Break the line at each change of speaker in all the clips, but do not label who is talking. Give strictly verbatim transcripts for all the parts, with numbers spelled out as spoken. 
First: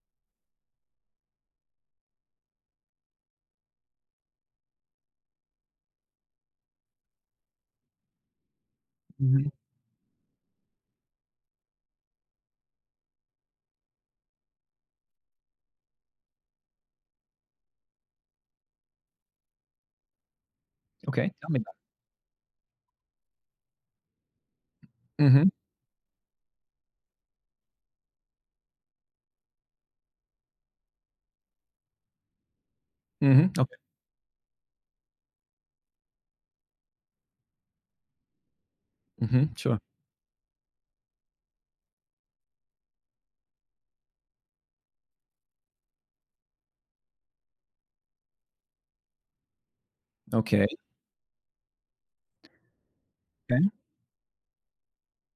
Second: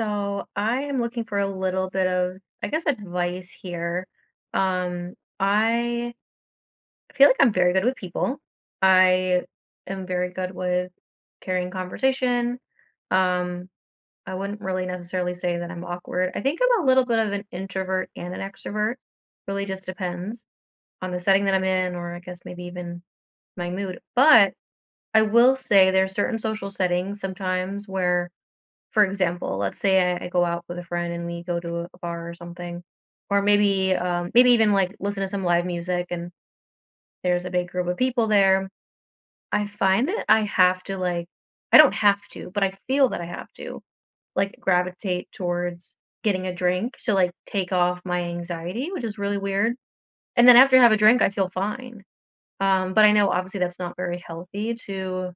So I am looking for a little bit of, I guess, advice here. Um, I feel like I'm very good with people. I
Mhm.
am very good with carrying conversation. Um, I wouldn't really necessarily say that I'm awkward. I think I'm a little bit of an introvert and an extrovert. Really just depends on the
Okay,
setting
tell
that
me
I'm
about.
in, or I guess maybe even my mood. But I
Mhm,
will say there's certain social settings sometimes where for example, let's say I I go out with a friend and we go to a bar or something, or
mhm. Okay.
maybe, um, maybe even, like, listen to some live music and there's a big group of people there.
Mhm.
I
Sure.
find that I have to, like I don't have to, but I feel that I have to, like, gravitate towards getting a drink to, like, take off my anxiety, which is really weird, and then
Okay.
after I have a drink, I feel fine. Um, but I know obviously
Okay.
that's not very healthy to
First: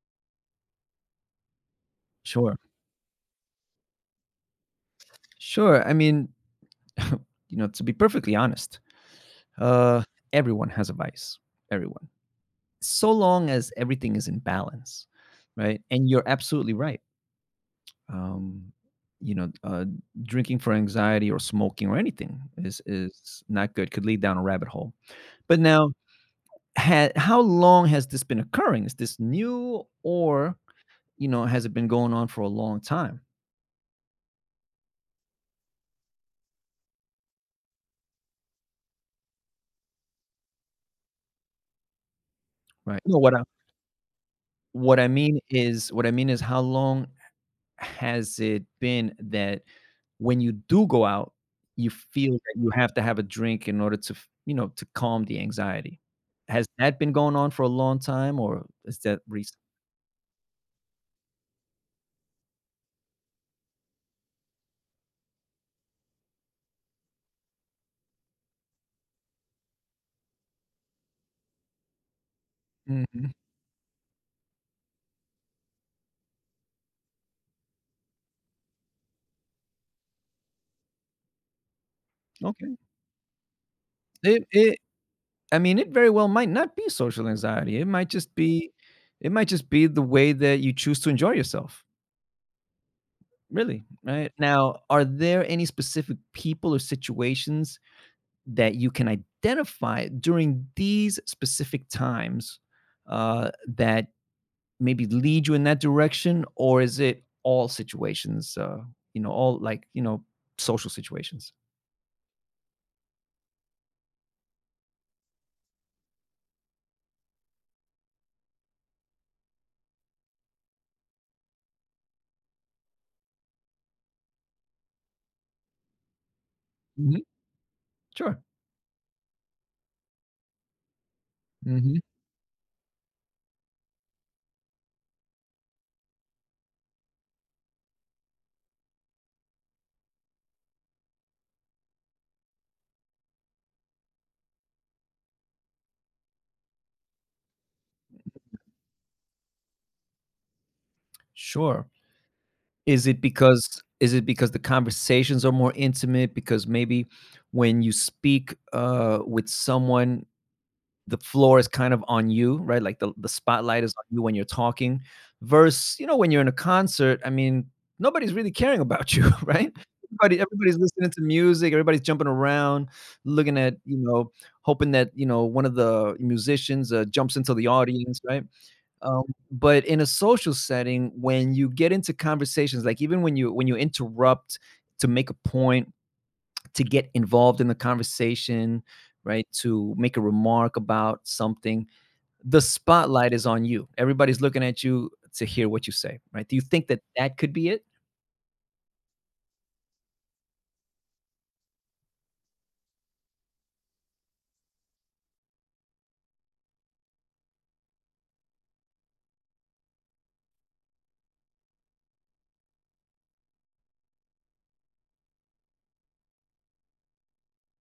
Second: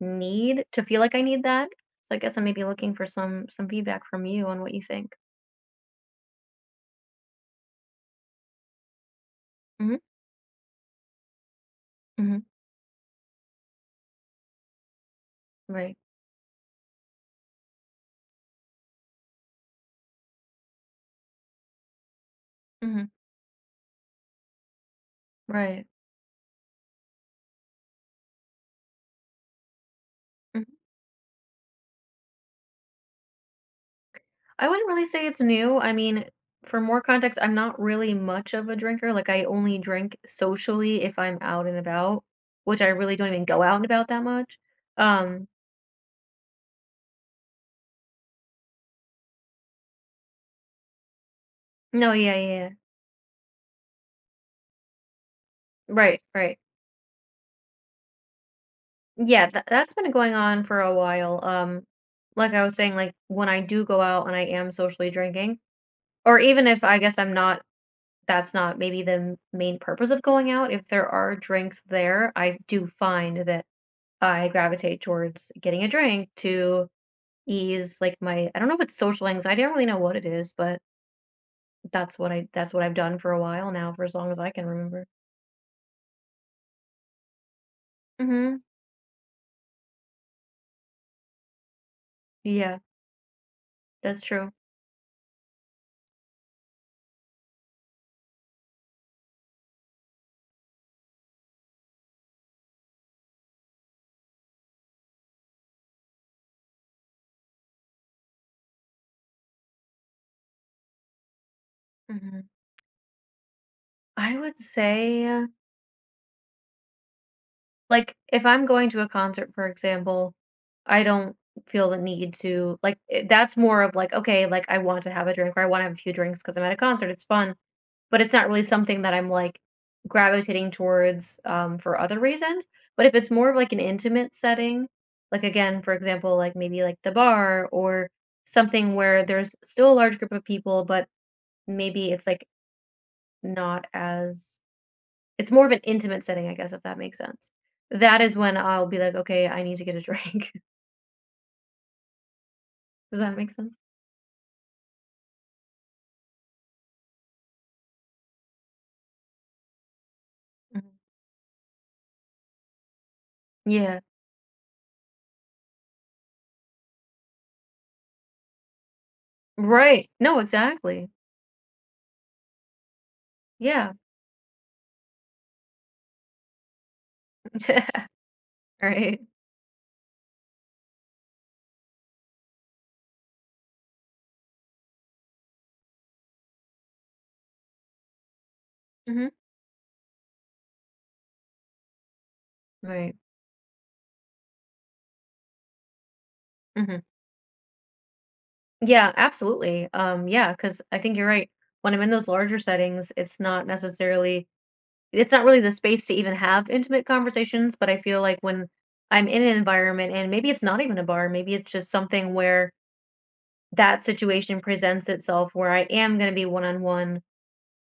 need to feel like I need that, so I guess I may
Sure.
be looking for some some feedback from you on what you think.
Sure. I mean, you know, to be perfectly honest,
Mhm,
uh, everyone has a vice. Everyone.
mhm,
So long as everything is in balance, right?
right,
And you're absolutely right. Um, you know, uh, drinking for anxiety or smoking or anything is
mhm,
is not good. Could lead down a rabbit hole. But
right,
now, ha- how long has this been occurring? Is this new, or
mhm.
you know, has it been going on for a long time?
I wouldn't really say it's new, I mean, for more context, I'm not really much of a drinker, like, I only drink socially if I'm out and about, which I
Right.
really
No,
don't
what I
even go out and about that much.
what I mean
Um,
is what I mean is how long has it been that when you do go out, you
no,
feel
yeah, yeah,
that you
yeah.
have to have a drink in order to f you know, to calm the anxiety?
Right, right.
Has that been going on for a long time, or is that
Yeah,
recent?
tha that's been going on for a while, um, like I was saying, like, when I do go out and I am socially drinking, or even if I guess I'm not that's not maybe the m- main purpose of going out, if there are drinks there, I do
Mhm,
find that I gravitate towards getting a drink to ease like my I don't know if it's social anxiety. I don't really know what it is, but that's what I that's
okay.
what I've done for a while now for as long as
It
I can
it
remember.
I mean, it very well might not be social anxiety. It might just
Mhm.
be it might just be the way that you choose to enjoy yourself,
Yeah,
really,
that's
right?
true.
Now, are there any specific people or situations that you can identify during these specific times uh, that maybe lead you in that direction, or is it all situations? Uh, you know, all like you know, social situations.
Mhm. I would say uh, like if I'm going to a concert, for example, I don't feel the need to like i- that's more of like okay, like I want to have a drink or I want to have a few drinks because I'm at a concert.
Mhm.
It's fun. But it's
Sure.
not really something that I'm, like, gravitating towards, um,
Hmm.
for other reasons. But if it's more of, like, an intimate setting, like, again, for example, like, maybe, like, the bar or something where there's still a large group of people, but maybe it's, like, not as it's more of an intimate setting, I guess, if that makes sense. That is when I'll be like, "Okay, I need to get a drink."
Sure. Is
Does
it
that make sense?
because is it because the conversations are more intimate? Because maybe when you speak uh, with someone
Mhm.
the floor is kind of on you, right? Like the, the spotlight is
Yeah.
on you when you're talking, versus, you know, when you're in a concert, I mean, nobody's really caring about you, right?
Right. No,
Everybody, everybody's
exactly.
listening to music, everybody's jumping around, looking at,
Yeah.
you know, hoping that, you know, one of the musicians uh, jumps into the audience, right?
Right.
Um, but in a social setting, when you get into conversations, like even when you when you interrupt to make a point to get involved in the conversation,
Mhm.
right? To make a remark about something. The
Right.
spotlight is on you. Everybody's looking at you to hear what you say, right? Do you think that
Mhm.
that could be it?
Yeah, absolutely. Um, yeah, because I think you're right. When I'm in those larger settings, it's not necessarily, it's not really the space to even have intimate conversations. But I feel like when I'm in an environment, and maybe it's not even a bar, maybe it's just something where that situation presents itself where I am going to be one on one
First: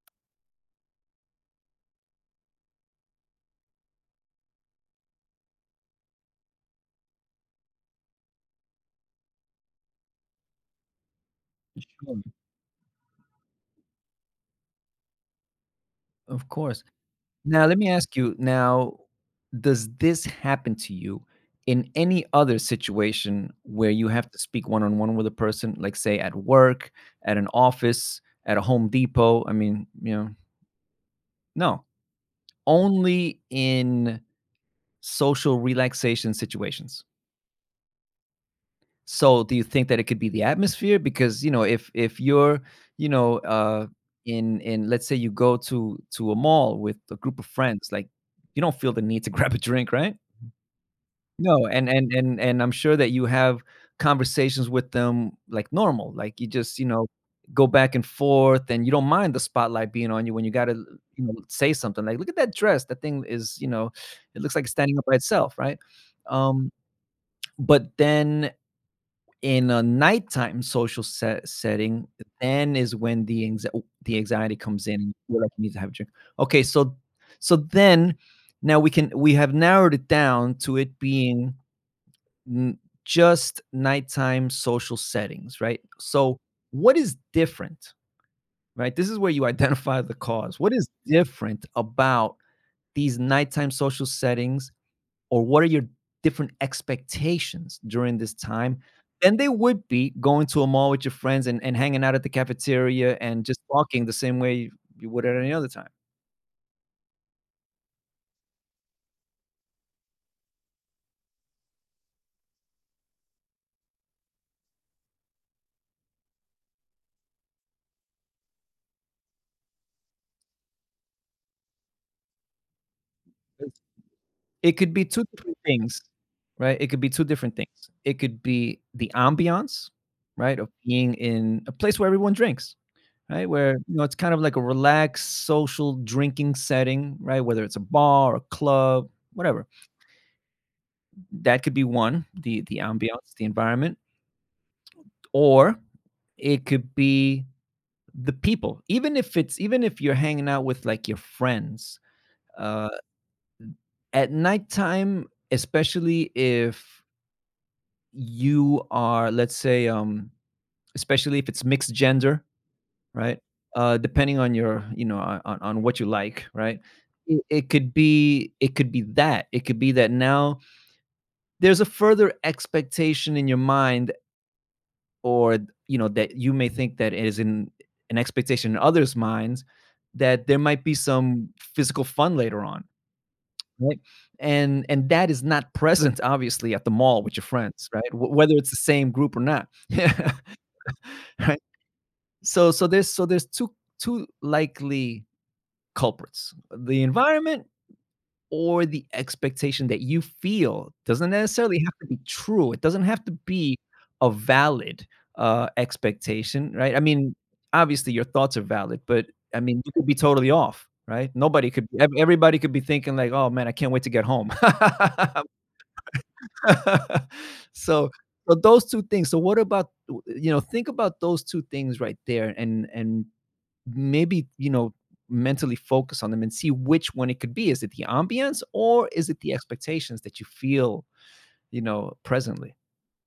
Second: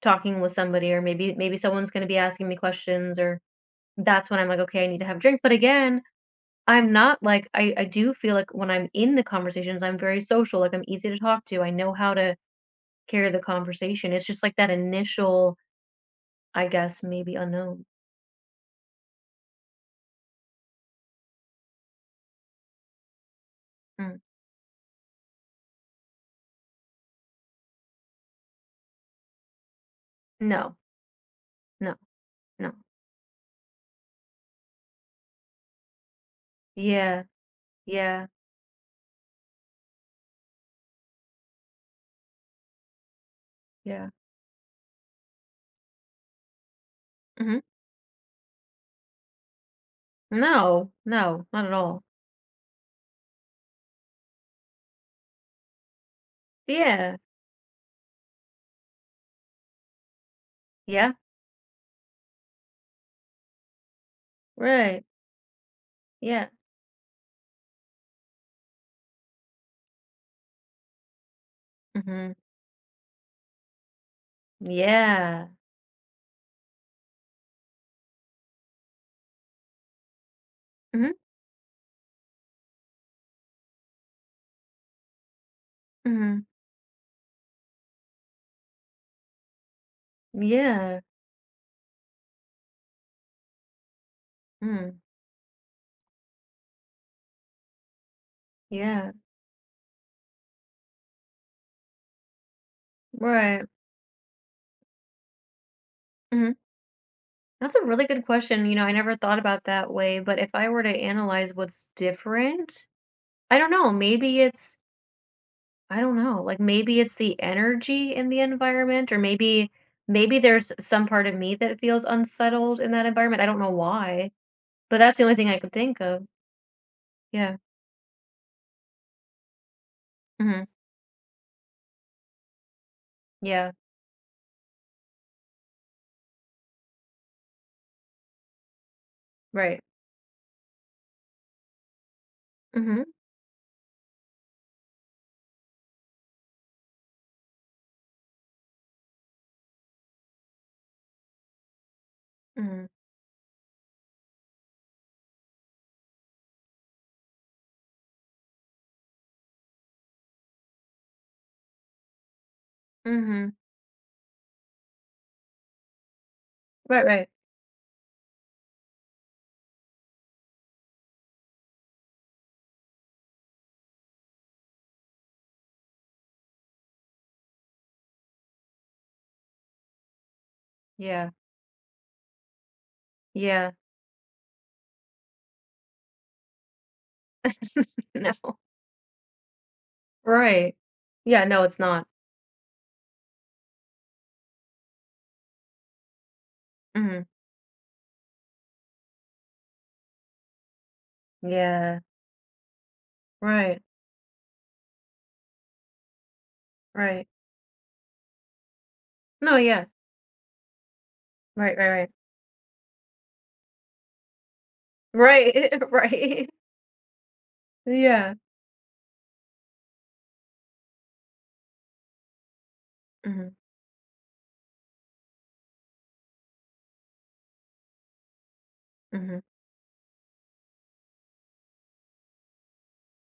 talking with somebody, or maybe maybe someone's going to be asking me questions, or that's when I'm like, okay, I need to have a drink. But again, I'm not like I, I do feel like when I'm in the conversations, I'm very social, like I'm easy to talk to. I know how
Sure.
to carry the conversation. It's just like that initial,
Of
I
course.
guess, maybe
Now, let
unknown.
me ask you now, does this happen to you in any other situation where you
Mm.
have to speak one on one with a person, like say at work, at an office, at a Home Depot? I mean, you know,
No,
no,
no, no.
only in social relaxation situations.
Yeah, yeah,
So do you think that it could be the atmosphere? Because you know, if if you're, you know, uh
yeah.
in in let's say you go to to a mall with a group of
hmm
friends, like you don't feel the need to grab a drink, right?
No, no, not
No,
at
and
all.
and and and I'm sure that you have conversations with them like normal. Like you just, you know,
Yeah,
go back and forth and you don't mind the spotlight being on you when you gotta
yeah,
you know say something like look at that dress. That thing is, you know, it looks like it's standing
right.
up by itself, right?
Yeah.
Um. But then in a nighttime social set setting,
hmm
then is when the anxie the anxiety comes in. You're
Yeah.
like, "You need to have a drink." Okay, so so then now we can we have narrowed it down to it
hmm
being n just nighttime social settings, right? So
hmm
what is different, right? This is where you identify the cause. What is
Yeah.
different about these nighttime social settings
Mm.
or what are your different expectations during this time
Yeah.
than they would be going to a mall with your friends and, and hanging out at the cafeteria and just
Right.
talking the same way you would at any other time.
hmm That's a really good question. You know, I never thought about that way, but if I were to analyze what's different, I don't know, maybe it's I don't know, like, maybe it's the energy in the environment or maybe maybe there's some part of me that feels unsettled in that environment, I don't know
It's-
why,
It could
but
be
that's the
two
only thing
different
I could think
things,
of.
right? It could be two different
Yeah.
things. It could be the ambiance, right,
Mhm.
of being in a place where everyone drinks, right?
Yeah.
Where you know it's kind of like a relaxed social drinking setting, right? Whether it's a bar, a club, whatever.
Right.
That could be one, the the
Mhm.
ambiance, the environment. Or it could be the people, even if it's even if you're hanging out with like your friends
Mhm.
uh at nighttime, especially if you are, let's say, um especially if it's mixed gender, right,
Mhm.
uh depending on your you know on, on on what you like, right.
Right, right.
It, it could be it could be that it could be that now there's a further expectation in your mind, or you know that you may think that it is in an expectation in others' minds, that there might be
Yeah.
some physical fun later on,
Yeah.
right? And and that is not present obviously at the mall with your friends, right? W- whether
No.
it's the same group or not, right?
Right. Yeah, no, it's not.
So so there's so there's two two likely culprits: the
Mhm.
environment or the expectation that you feel doesn't necessarily have
Yeah.
to be true. It doesn't have to be
Right.
a valid, uh, expectation, right? I
Right.
mean, obviously, your thoughts are valid, but,
No,
I mean,
yeah.
you could be totally off, right? Nobody
Right, right,
could
right.
ev everybody could be thinking like, "Oh, man, I can't wait to get home."
Right. Right.
So
Yeah.
so those two things. So what about, you know, think about those two things right there and and
Mhm.
maybe you know mentally focus on them and see which one it could be, is it the ambience or is it
Mhm.
the expectations that you feel you know presently.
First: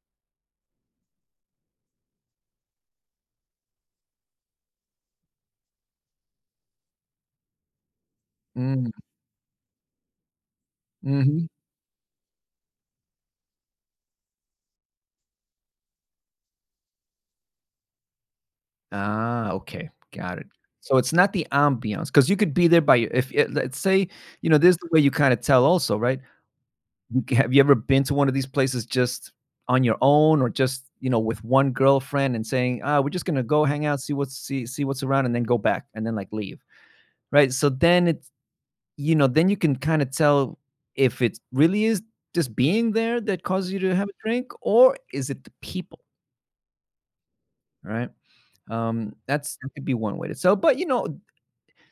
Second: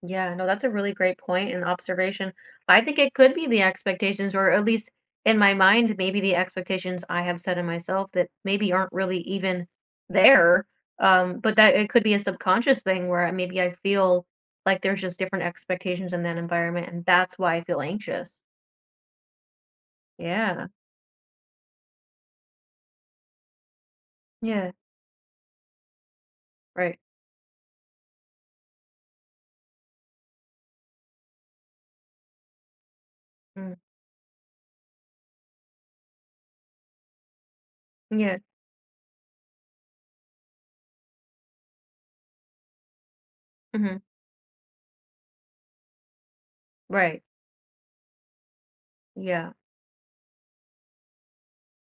Yeah, no, that's a really great point and observation. I think it could be the expectations, or at least in my mind, maybe the expectations I have set in myself that maybe
Mm,
aren't really even there. Um,
mhm.
but that it could be a subconscious thing where maybe I feel like there's just different expectations in that environment, and that's why I feel anxious.
Ah, okay, got it.
Yeah,
So it's not the ambiance because you could be there by your- if it, let's say, you know
yeah,
this is the way you kind of tell also, right.
right.
You ca- have you ever been to one of these places just on your own or just you know with one girlfriend and saying ah we're just gonna go
Mm,
hang out, see what's see see what's around and then go back and then like leave, right? So then it
yeah,
you know, then you can kind of tell if it really is just being there that causes you to
hmm
have a drink, or is it the people,
right.
right? Um,
Yeah.
that's that could be one way to tell. But you know,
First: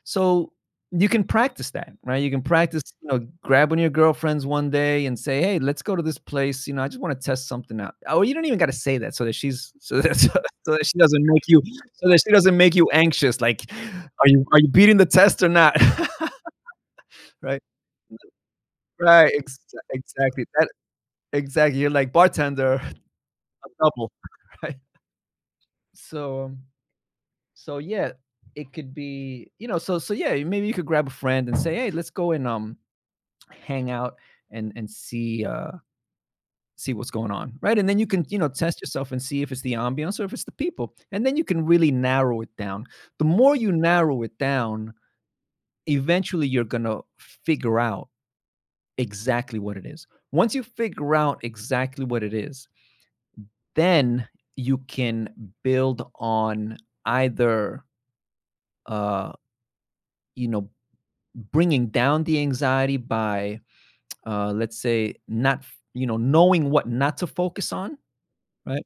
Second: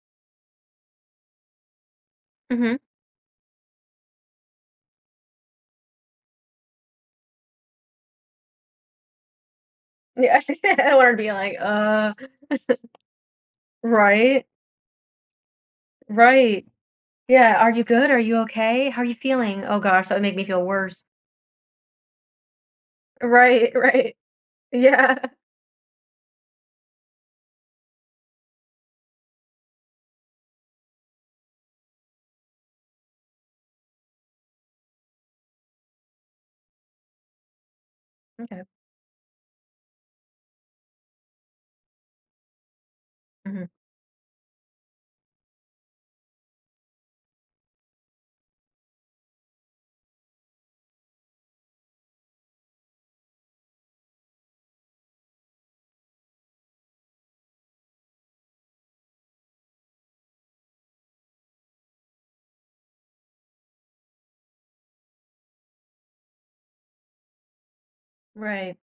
so you can practice that, right? You can
hmm
practice, you know, grabbing your girlfriends one day and say, "Hey, let's go to this place." You know, I just want to test something out. Oh, you don't even got to say that so that she's so that
Yeah.
so,
I
that
don't
she
want to
doesn't
be
make
like,
you so
uh,
that she doesn't make you anxious. Like, are
right,
you are you beating the test or not?
right. Yeah,
right,
"Are you good? Are you okay? How are you
right, ex-
feeling?" Oh gosh, that would make me
exactly.
feel worse.
Exactly. You're like bartender
Right,
double,
right.
right?
Yeah.
So, um, so yeah, it could be, you know, so so yeah, maybe you could grab a friend and say, "Hey, let's go and um hang out and and see uh see what's going on." Right? And then you can, you know,
Okay.
test yourself and see if it's the ambiance or if it's the people. And then you can really narrow it down. The more
Mhm.
you narrow it down, eventually you're going to figure out exactly what it is. Once you figure out exactly what it is, then you can build on either uh, you know bringing down the anxiety by uh, let's say not f- you know knowing what not to focus on,
Right.
right,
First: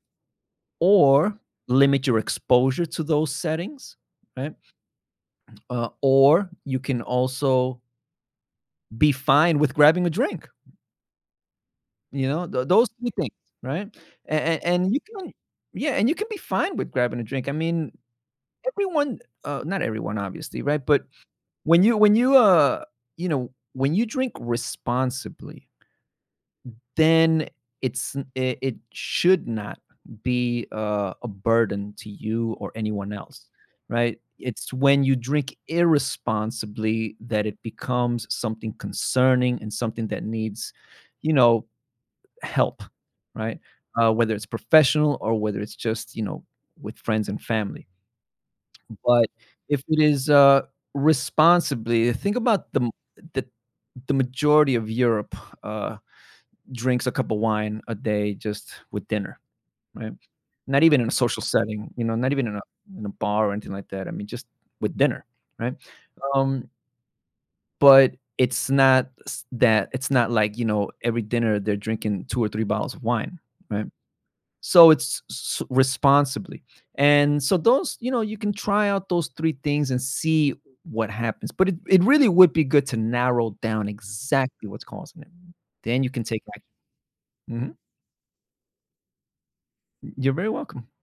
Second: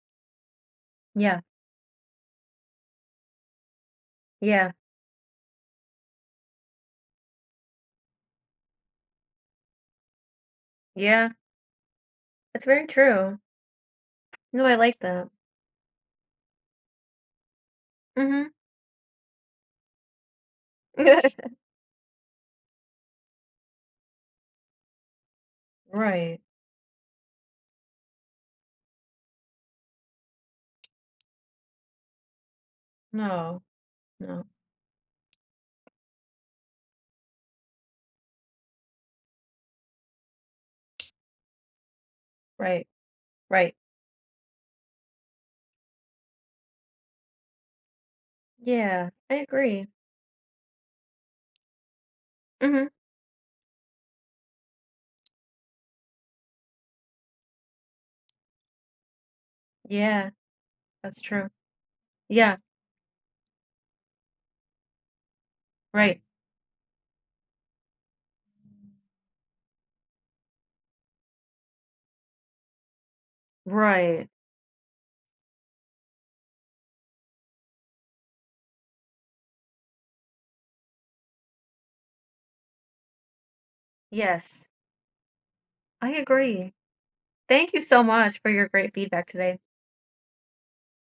or
Yeah.
limit your exposure to those settings, right,
Yeah.
uh, or you can also be fine with grabbing a drink,
Yeah.
you know,
That's
th-
very
those three things,
true.
right.
No,
and,
I
and
like
you
that.
can, yeah, and you can be fine with grabbing a drink, I mean,
Mhm.
everyone, uh, not everyone obviously, right, but when you when you, uh, you know, when you drink responsibly,
Right.
then it's n it it should not be, uh, a burden to you or anyone else,
No.
right?
No.
It's when you drink irresponsibly that it becomes something concerning and something that needs, you know, help,
Right.
right?
Right.
Uh, whether it's professional or whether it's just, you know, with friends and family.
Yeah,
But
I
if
agree.
it is, uh, responsibly, think about the
Mhm.
m the the majority of Europe uh, drinks a cup of wine a day just with dinner, right?
Yeah,
Not even in a
that's
social
true.
setting, you know, not even in
Yeah.
a in a bar or anything like that. I mean, just with dinner, right?
Right.
Um, but it's not s- that it's not like you know every dinner they're drinking two or three bottles of wine, right?
Right.
so it's s- responsibly. And so those you know you can try out those three things and see what happens, but it, it really would be good to narrow down
Yes.
exactly what's causing it, then you
I
can take
agree.
action.
Thank
Mhm.
you so much for your great feedback today.
You're very welcome.